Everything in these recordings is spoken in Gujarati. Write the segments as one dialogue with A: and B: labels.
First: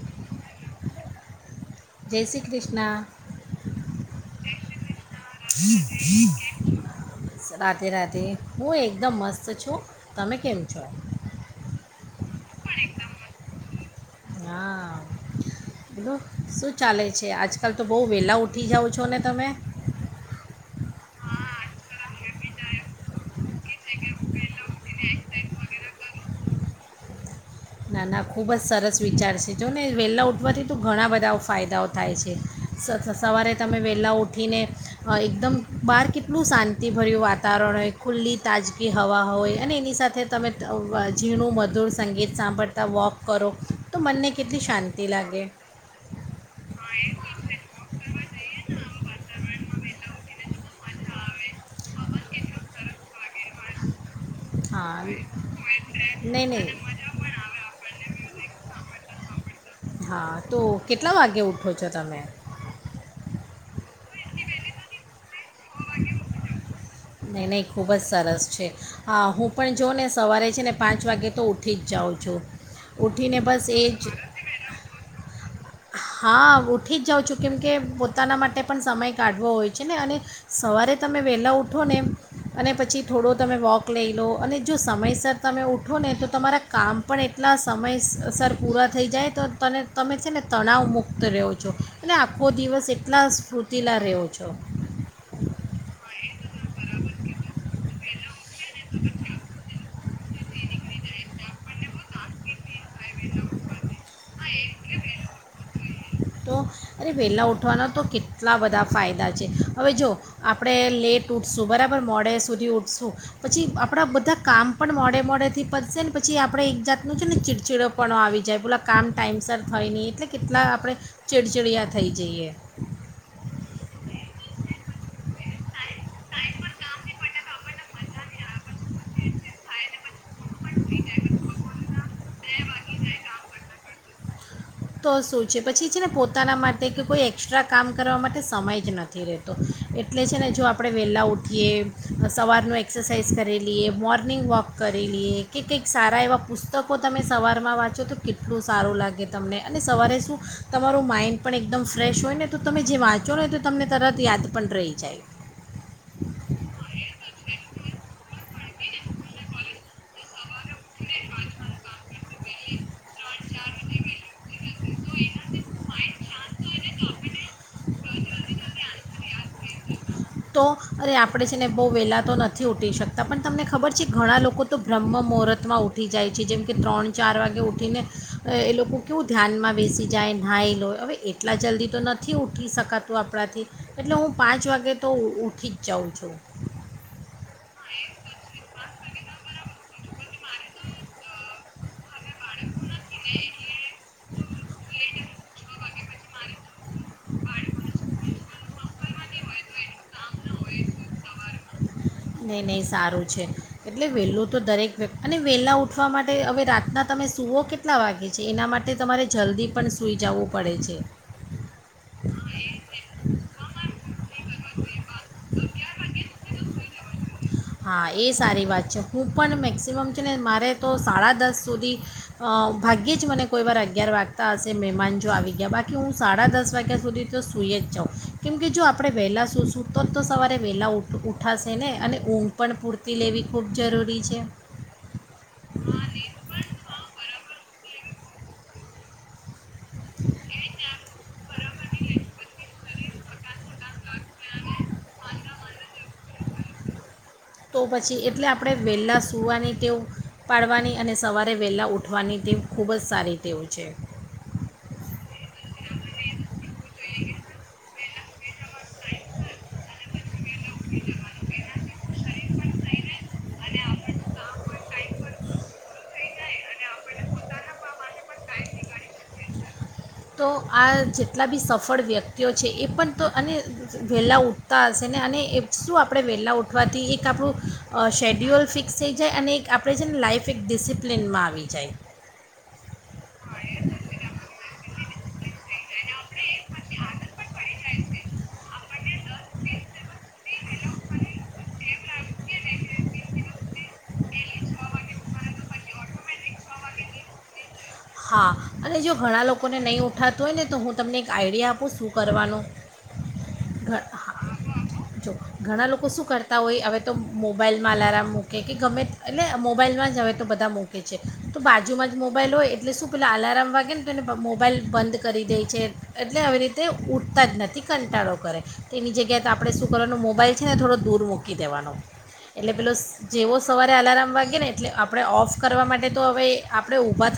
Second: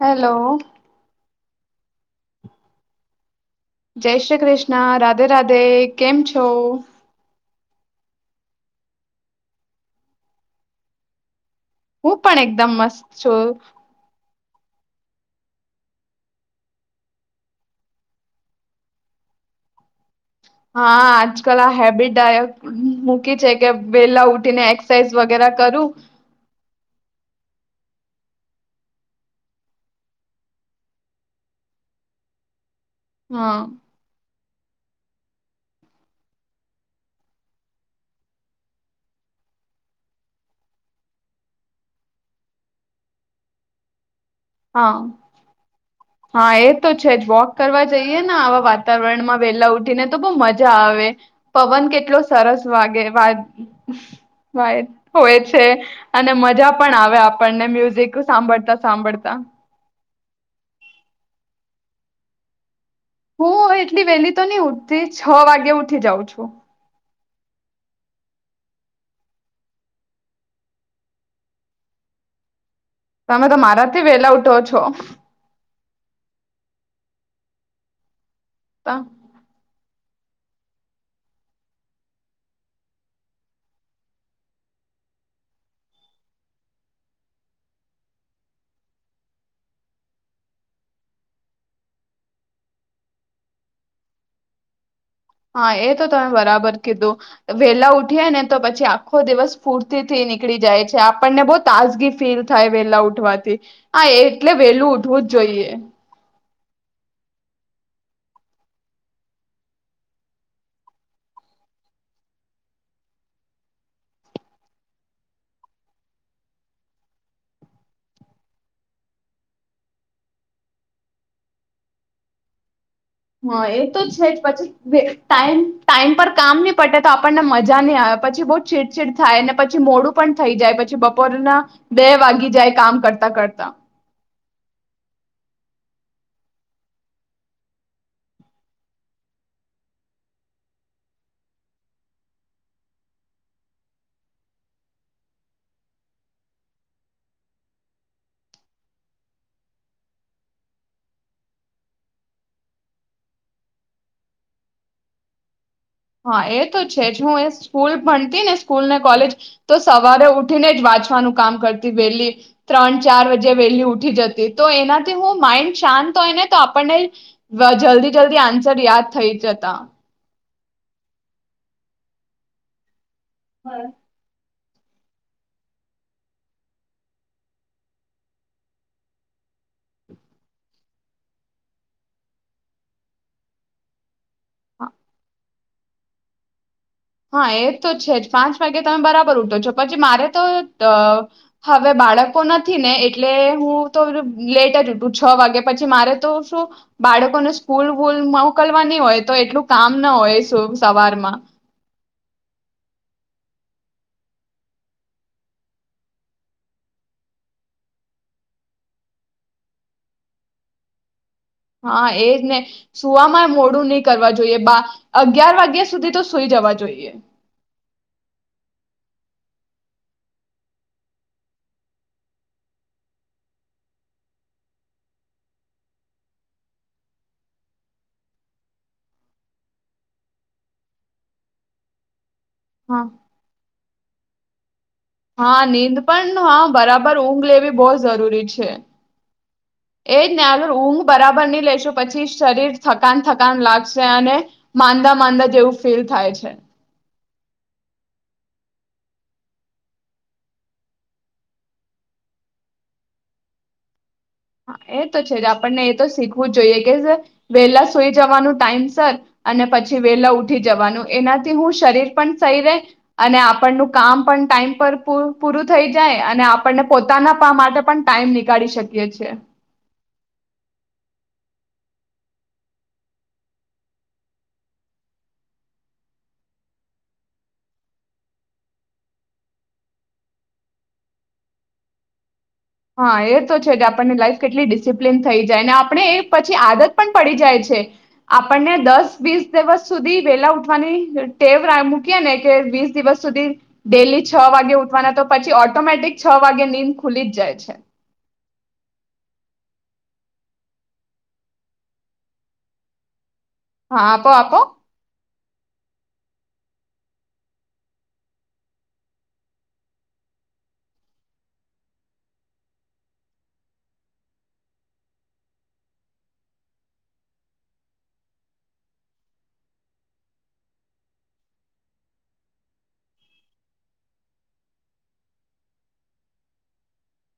A: હેલો.
B: જય શ્રી કૃષ્ણ.
A: જય શ્રી કૃષ્ણ રાધે રાધે કેમ છો.
B: રાધે રાધે હું એકદમ મસ્ત છું તમે કેમ છો.
A: હું પણ એકદમ મસ્ત છું.
B: હા બધું શું ચાલે છે આજકાલ તો બહુ વેલા ઊઠી જાઉં છો ને તમે?
A: હા આજકાલ આ હેબિટ ડાયટ મૂકી છે કે વેલા ઉઠીને એક્સરસાઇઝ વગેરે કરું.
B: ના ના ખૂબ જ સરસ વિચાર છે જો ને વેહલા ઉઠવાથી તો ઘણા બધા ફાયદાઓ થાય છે. સ સવારે
A: હા
B: તમે વહેલા ઉઠ ઉઠીને એકદમ બહાર કેટલું શાંતિભર્યું વાતાવરણ હોય ખુલ્લી તાજગી હવા હોય અને એની સાથે તમે ઝીણું મધુર સંગીત સાંભળ તા વોક કરો તો મનને ક કેટલી
A: હા
B: શાંતિ લાગે.
A: હા એ તો છે જ વોક કરવા જયે યને આવા વાતાવરણમાં વેલા ઉઠીને તો બો મજા આવે પવન કેટલો સરસ વાગે. વય
B: હા
A: હોય છે અને
B: નહીં નહીં
A: મજા પણ આવે આપણને મ્યુઝિક સાંભળતા સાંભળતા.
B: હા તો કેટલા વાગે ઉઠો છો તમે?
A: હું એટલી વહેલી તો ની ઉઠતી. છ વાગ્યા ઉઠી જઉ છું.
B: નહીં નહીં ખૂબ જ સરસ છે હા હું પણ જાઉં ને સવારે છે ને પાંચ વાગે તો ઊઠી જ જાઉં છું. ઉઠીને
A: તમે તો
B: બસ એ
A: મારાથી
B: જ
A: વેલા ઉઠો છો.
B: હા ઉઠી જ જાઉં છું કેમ કે પોતાના માટે પણ સમય
A: હા
B: કાઢવો હોય છે. કે ને અને સવારે તમે વહેલાં ઉઠો ને અને પછી થોડો તમે વોક લઈ લો અને જો સમયસર તમે ઉઠો ને તો તમારા કામ પણ એટલા સમયસર પૂરા થઈ જાય તો તને તમે છે ને તણાવ મુક્ત રહ્યો છો અને આખો દિવસ એટલા સ્ફૂર્તિલા રહ્યો છો.
A: હા એ તો તમે બરાબર કીધું વેલા ઉઠયે ને તો પછી આખો દિવસ પૂરતી થઈ નીક નીકળી જાય છે આપણને બો તાજગી ફીલ થાય. વેલા ઉઠવાથી આ એટલે વેલું ઉઠવું જોઈએ
B: તો અરે વહેલાં ઉઠવાના તો કેટલા બધા ફાયદા છે હવે જો આપણે લેટ ઊઠશું બરાબર, મોડે સુધી ઊઠશું પછી આપણા બધા કામ પણ મોડે મોડેથી પતશે ને પછી આપણે એક જાતનું છે ને ચિડચિડો પણો આવી જાય બોલા કામ ટાઈમસર થાય નહીં એટલે કેટલા આપણે ચિડચિડિયા થઈ જઈએ
A: હા, એ તો છે જ પછી ટાઈમ ટાઈમ પર કામ નહી પટે તો આપણને મજા ની આવે પછી બહુ ચીડચીડ થાય ને પછી મોડું પણ થઈ જાય પછી બપોરના બે વાગી જાય કામ કરતા કરતા
B: ત, શું છે પછી છે ને પોતાના માટે કે કોઈ એક્સ્ટ્રા કામ કરવા માટે સમય જ નથી રહેતો એટલે છે ને જો આપણે વહેલા ઉઠીએ સવારનું એક્સરસાઇઝ કરીલીઈએ મોર્નિંગ વોક કરીલીઈએ કે કંઈક સારા એવાં પુસ્તકો તમે સવારમાં વાંચો તો કેટલું સારું લાગે તમને અને સવારે શું તમારું માઇન્ડ પણ એકદમ ફ્રેશ હોય ને તો તમે જે વાંચો ને તો તમને તરત યાદ પણ રહી જાય
A: હા, એ તો છે જ હું એ સ્કૂલ ભણતી ને સ્કૂલ ને કોલેજ તો સવારે ઉઠીને જ વાંચવાનું કામ કરતી વહેલી ત્રણ, ચાર, વજે જે વેહેલી ઉઠી જતી તો, એનાથી હું માઇન્ડ શાંત હોય ને તો આપણને જલ્દી જલ્દી આન્સર યાદ થઈ જતા
B: તો અરે આપણે છે ને બહુ વહેલાં તો નથી ઉઠી શકતા પણ તમને ખબર છે ઘણા લોકો તો બ્રહ્મ મુહૂર્તમાં ઉઠી જાય છે, જેમ કે ત્રણ, ચાર, વાગે ઉઠીને એ લોકો કેવું ધ્યાનમાં બેસી જાય નાઈ લોય હવે એટલા જલ્દી તો નથી ઉઠી શકાતું આપણાથી એટલે હું પાંચ વાગે તો ઊઠી જ જાઉં છું
A: હા, એ તો છે, જ પાંચ વાગે તમે બરાબર [unintelligible] પછી મારે હવે બાળકો નથી ને એટલે હું તો લેટ જ ઉઠુ છ વાગે પછી મારે તો શું, બાળકોને સ્કૂલ વૂલ મોકલવાની હોય તો એટલું કામ ના હોય. શુભ સવારમાં.
B: નહીં નહીં સારું છે, એટલે વહેલું તો દરેક વ્ય અને વહેલા ઉઠવા માટે હવે રાતના તમે સૂવો કેટલા વાગે છે એના માટે તમારે જલ્દી પણ સૂઈ જવું પડે છે.
A: હા એજ ને, સુવામાં મોડું નહીં કરવા જોઈએ બા, અગિયાર વાગ્યા સુધી તો સુઈ જવા જોઈએ.
B: હા એ સારી વાત છે હું પણ મેક્સિમમ છે ને મારે તો સાડા દસ સુધી, ભાગ્યે જ મને કોઈ વાર અગિયાર વાગતા હશે મહેમાન જો આવી ગયા બાકી હું સાડા દસ વાગ્યા સુધી તો સૂઈ જ જાઉં, કેમ કે જો આપણે વહેલાં સૂશું તો તો સવારે વહેલાંઠ ઉઠાશે ને, અને ઊંઘ પણ
A: હા
B: પૂરતી લેવી ખૂ જરૂરી છે.
A: હા નીંદ પણ હ બરાબર ઊંઘ લેવી બહ જરૂરી છે, એજ ને અગર ઊંઘ બરાબર નહી લેશું પછી શરીર થકાન થકાન લાગશે અને માંંદા માંંદા જેવું ફીલ થાય છે.
B: તો પછી એટલે આપણે વહેલા સૂવાની વ પાડવાની અને સવારે વહેલા ઉઠવાની તેવ ખૂબ જ સારી ટેવ છે.
A: હા એ તો છે જ, આપણને એ તો શીખવું જ જોઈએ કે વેલા સઈ જવાનું ટાઈમ સર, અને પછી વેલા ઉઠી જવાનું એનાથી હું શરીર પણ સઈ રે, અને આપણનું કામ પણ ટાઈમ પર પૂરું થઈ જાય અને આપણને પોતાના પા માટે પણ ટાઈમ નીકાળી શકીએ છીએ. છે.
B: તો આ જેટલા બી સફળ વ્યક્તિઓ છે એ પણ તો અને વહેલા ઊઠતા હશે ને અને શું આપણે વહેલા ઉઠવાથી એક આપણું, શૅડ્યુલ ફિક્સ થઈ જાય અને એક આપણે છે ને લાઈઇફ એક ડિસિપ્લિનમાં આવી જાય.
A: હા એ તો છે કે આપણને લાઈફ કેટલી ડિસિપ્લન થઈ જાય ને આપણે એ પછી આદત પણ પડી જાય છે, આપણને દસ વીસ દિવસ સુધી વેલા ઉઠવાની ટેવ મૂકીએ ને કે વીસ દિવસ સુધી, ડેલી છ વાગે ઉઠવાના તો પછી ઓટોમેટિક છ વાગે નીમ ખુલી જ જાય છે. છે.
B: હા અને, જો ઘણા લોકોને નહીં ઉઠાતું હોય ને તો હું તમને એક આઈડિયા આપું શું કરવાનું. ઘ-
A: હા તો આપો.
B: જો ઘણા લોકો શું કરતા હોય હવે તો મોબાઈલમાં અલાર્મ મૂકે કે ગમે એટલે મોબાઈલમાં જ હવે તો બધા મૂકે છે, તો બાજુમાં જ મોબાઈલ હોય એ એટલે શું પેલાં અલાર્મ વાગે ને તો એને મોબાઈલ બંધ કરી દે છે એટલે આવી રીતે ઊઠતા જ નથી કંટાળો કરે, તે એની જગ્યાએ તો આપણે શું કરવાનું મોબાઈલ છે ને થોડો દૂર મૂકી દેવાનો, એટલે પેલો જેવો સવારે અલાર્મ વાગે ને એટલે આપણે ઓફ કરવા માટે તો હવે આપણે ઊભા થ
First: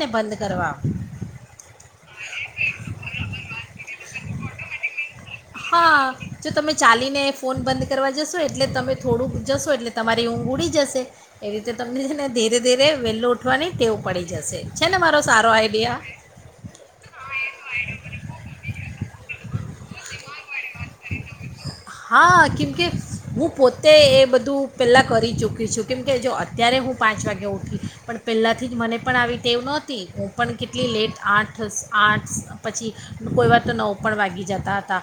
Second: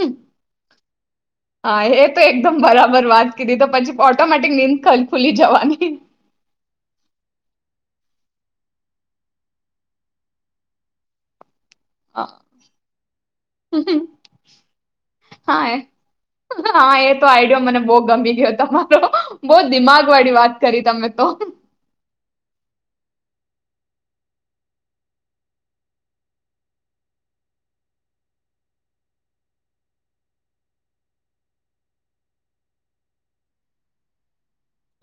B: એને બંધ કરવા
A: હા એ તો એકદમ બરાબર વાત કીધી તો પછી ઓટોમેટિક નિંદકલી
B: હા જો તમે ચાલીને ફોન બંધ કરવા જશો એટલે તમે થોડુંક જશો એટલે તમારી ઊંઘ ઉડી જશે, એવી તે તમને
A: હા
B: ધીરે ધીરે વેહેલો ઉઠવાની ટેવ પડી જશે છે ને મારો સારો
A: હા એ
B: આઈડિયા.
A: હા બહ દિમાગ વાળી વાત કરી તમે તો
B: હા કેમ કે હું પોતે એ બધું પહેલાં કરી ચૂક છું કેમકે જો અત્યારે હું પાંચ વાગે ઉઠી, પણ પહેલાંથી જ મને પણ આવી ટેવ નહોતી હું પણ કેટલી લેટ આઠ આઠ પછી, કોઈ વાર તો નવ પણ વાગી જતા હતા.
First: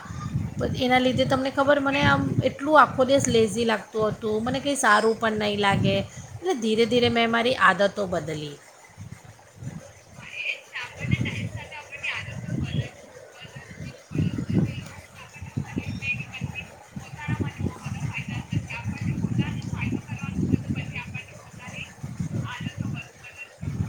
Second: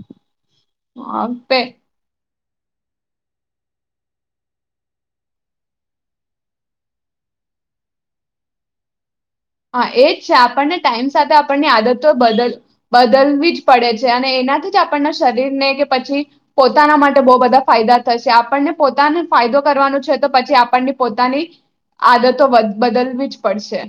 B: પણ એના લીધે
A: હા
B: તમને ખબર મને આમ એટલું આખો દિવસ લેઝી લાગતું હતું મને કંઈ સારું પણ નહીં લાગે, એટલે ધીરે ધીરે મેં મારી આદતો બદલી.
A: હા એ જ છે આપણને ટાઈમ સાથે આપણની આદતો બદલ બદલવી જ પડે છે અને એનાથી જ આપણના શરીરને કે પછી, પોતાના માટે બહુ બધા ફાયદા થશે આપણને પોતાને ફાયદો કરવાનું છે તો પછી આપણની પોતાની, આદતો બદલવી જ પડશે.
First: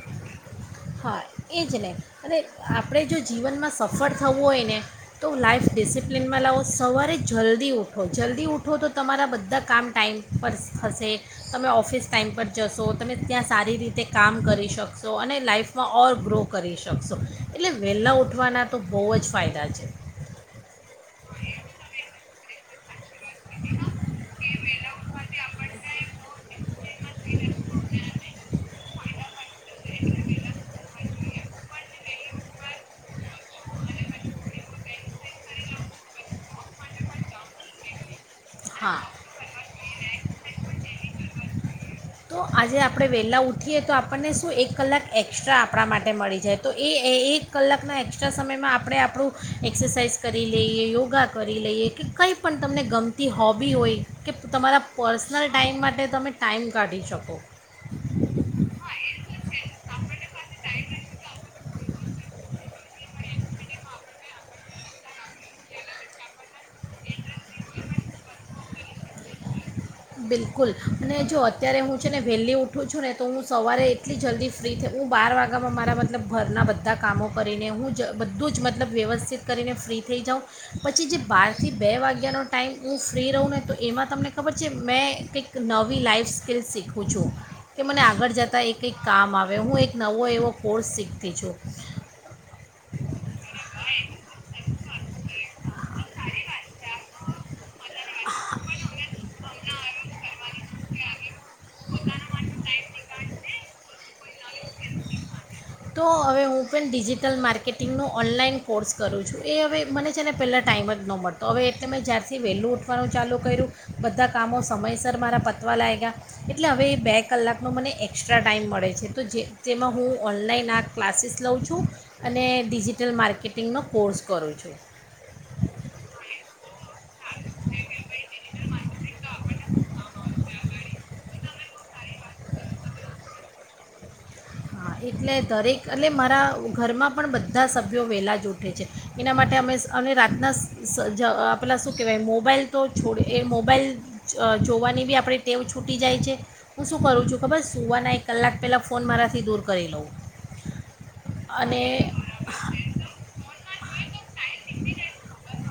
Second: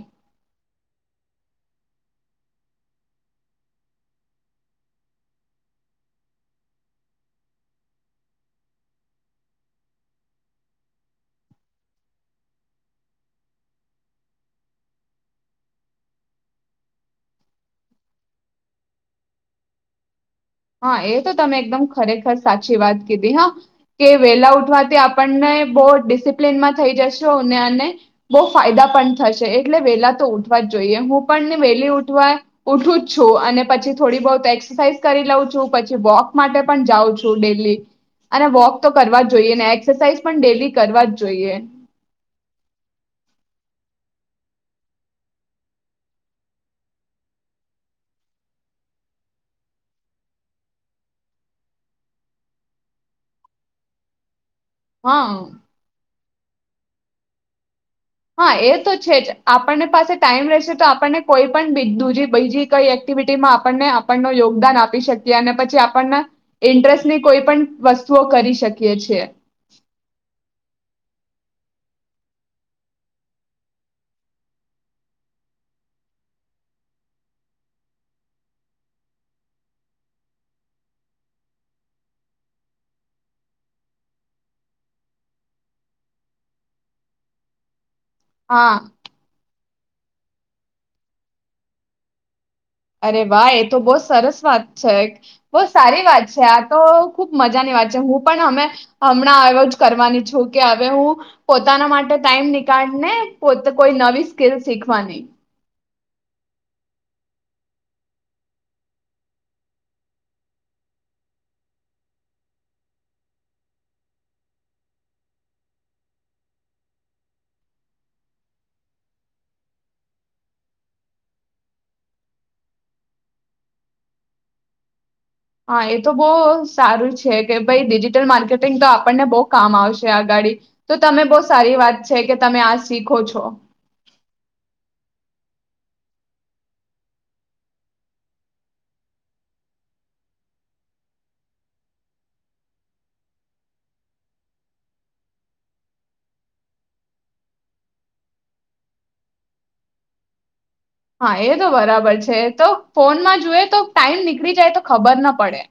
B: હા એ જ ને અને અને આપણે જો જીવનમાં સફળ થવું હોય ને તો લાઈઇફ ડિસિપ્લિનમાં લાવો સવારે જલ્દી ઉઠો જલ્દી ઉઠો તો તમારા બધા કામ ટાઈમ પર થશે તમે ઓફિસ ટાઈમ પર જશો તમે ત્યાં સારી રીતે કામ કરી શકશો અને લાઈફ માં ઓર ગ્રો કરી શકશો, એટલે વહેલા ઉઠવાના તો બહુ જ ફાયદા છે.
A: હા એ તો તમે એકદમ ખરેખર સાચી વાત. હ, કે વેલા ઉઠવાથી આપણને બહુ ડિસિપ્લન માં થઈ જશો અને, બહ ફાયદા પણ થશે એટલે વેલા તો ઉઠવા જ જોઈએ હું ને વેલી ઉઠવા ઉઠું જ છું અને પછી થોડી બ એક્સરસાઇઝ કરી લઉ છ. પછી વોક માટે પણ જાઉ છું ડેલી. અને વોક તો
B: હા
A: કરવા જ જોઈએ ને એક્સરસાઇઝ પણ ડેલી કરવા જ જોઈએ.
B: તો આજે આપણે વહેલાં ઊઠીએ તો આપણને શું એક કલાક એક્સ્ટ્રા આપણા માટે મળી જાય તો એ એક કલાકના એસ્ટ્રા સમયમાં આપણે આપણું, એક્સરસાઇઝ કરી લઈએ યોગા કરી લઈએ કે કંઈ પણ તમને ગમતી હોબી હોય કે તો તમારા
A: હા
B: પર્સનલ ટાઈમ માટે તમે ટાઈમ કાઢી શકો.
A: હા એ તો છે જ આપણને પાસે ટાઈમ રહેશે તો આપણને કોઈ પણ બજી બીજી કઈ એક્ટિવિટીમાં આપણને આપણને યોગદાન આપી શકીએ અને પછી આપણને, ઇન્ટરેસ્ટની કોઈ પણ વસ્તુઓ કરી શકીએ છીએ.
B: બિલકુલ, અને જો અત્યારે હું છે ને વહેલી ઉઠું છું ને તો હું સવારે એટલી જલ્દી ફ્રી થઈ હું બાર વાગ્યામાં મારા મતલબ ઘરના બધા કામો કરીને હું જ બધું જ મતલબ વ્યવસ્થિત કરીને ફ્રી થઈ જાઉં, પછી જે બારથી બે વાગ્યાનો ટાઈમ હું ફ્રી રહું ને તો એમાં તમને ખબર જ મેં કંઈક નવી લાઈફ સ્કિલ્લ શીખું છું. કે મને આગળ જતા
A: હા
B: એક કઈક કામ આવે હું એક એક નવો એવો કોર્સ શીખતી છું.
A: અરે વાહ એ તો બહ સરસ વાત છે, બહ સારી વાત છે આ તો ખુબ મજાની વાત છે હું પણ અમે હમણાં આવ કરવાની છું કે હવે હું પોતાના માટે ટાઈમ નીકાળને પોતે કોઈ નવી સ્કીલ શીખવાની
B: તો હવે હું પણ ડિજિટલ માર્કેટિંગનો ઓનલાઈન કોર્સ કરું છું એ હવે મને છે ને પહેલાં ટાઈમ જ ન મળતો હવે એટલે મેં જ્યારથી વહેલું ઉઠવાનું ચાલુ કર્યું બધા કામો સમયસર મારા પતવા લાગ્યા એટલે હવે એ બે કલાકનો મને એકસ્ટ્રા ટાઈઇમ મળે છે તો જે તેમાં હું ઓનલાઈન ના ક્લાસીસ લઉં છું અને ડિજિટલ માર્કેટિંગનો કોર્સ કરું છું
A: હા એ તો બહ સારું છે કે ભાઈ ડિજિટલ માર્કેટિંગ તો આપણને બહ કામ આવશે આગાડી તો તમે બહ સારી વાત છે કે તમે આ શીખો છો
B: હા એટલે દરેક એટલે મારા ઘરમાં પણ બધા સભ્યો વહેલા જ ઉઠે છે એના માટે અમે અને રાતના પેલાં શું કહેવાય મોબાઈલ તો છોડ એ મોબાઈલ જોવાની બી આપણી ટેવ છૂટી જાય છે હું શું કરું છું ખબર સુવાના એક કલાક પહેલાં ફોન મારા થી દૂર કરી લં
A: હા એ તો બરાબર છે તો ફોનમાં જુએ તો ટાઈમ નીકળી જાય તો ખબર ના પડે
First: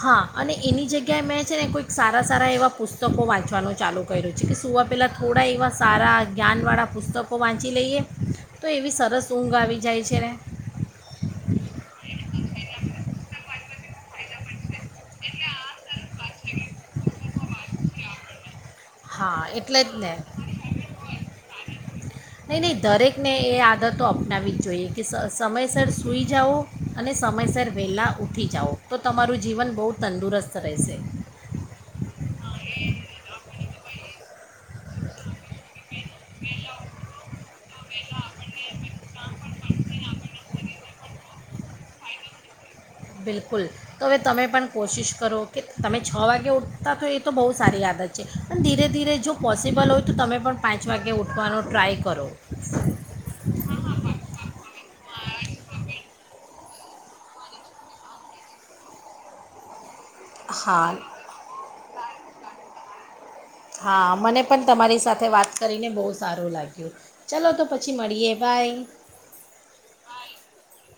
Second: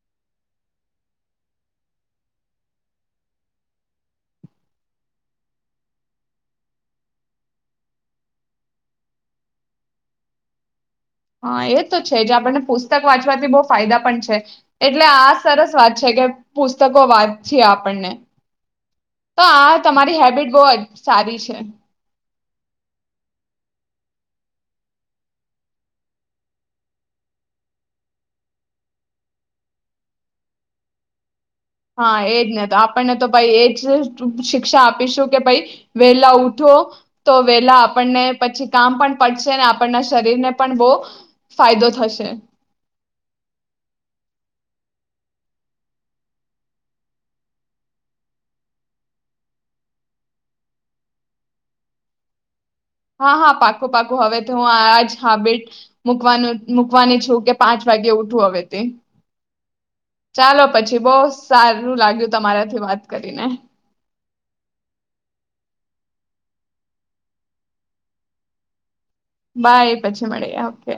B: હા અને એની જગ્યાએ મેં છે ને કોંઈક સારા સારા એવાં પુસ્તકો વાંચવાનું ચાલુ કર્યું છે કે સુવા પહેલાં થોડા એવા સારા જ્ઞાનવાળા પુસ્તકો વાંચી લઈએ તો એવી સરસ ઊંઘ આવી જાય છે ને
A: હા એ તો છે જે આપણને પુસ્તક વાંચવાથી બહુ ફાયદા પણ છે એટલે આ સરસ વાત છે કે પુસ્તકો વાત જે આપણને
B: હા
A: તો આ
B: એટલે જ ને
A: તમારી હેબિટ બહુ જ સારી છે
B: નહીં નહીં દરેકને એ આદતો અપનાવી જ જોઈએ કે સમયસર સુઈ જાઓ અને સમયસર વહેલા ઊઠી જાઓ તો તમારું જીવન બહુ તંદુરસ્ત રહેશે
A: હા એજ ને તો આપણને તો ભાઈ એ જ શિક્ષા આપીશું કે ભાઈ વેલા ઉઠો તો વેલા આપણને પછી કામ પણ પડશે આપણના શરીરને પણ બહ ફાયદો થશે
B: બિલકુલ તો હવે તમે પણ કોશિશ કરો કે તમે છ વાગે ઉઠતા હો એ તો બહુ સારી આદત છે પણ ધીરે ધીરે જો પોસિબલ હોય તો તમે પણ પાંચ વાગે ઉઠવાનો ટ્રાય કરો
A: હા હા પાકું પાકું હવે તો હું આજ હાબિટ મુકવાનું મૂકવાની છું કે પાંચ વાગે ઉઠું હવે તે ચાલો
B: હા
A: પછી બહુ સારું લાગ્યું તમારાથી વાત કરીને
B: હા મને પણ તમારી સાથે વાત કરીને બહુ સારું લાગ્યું, ચાલો તો પછી મળીએ બાય.
A: બાય પછી મળી ઓકે.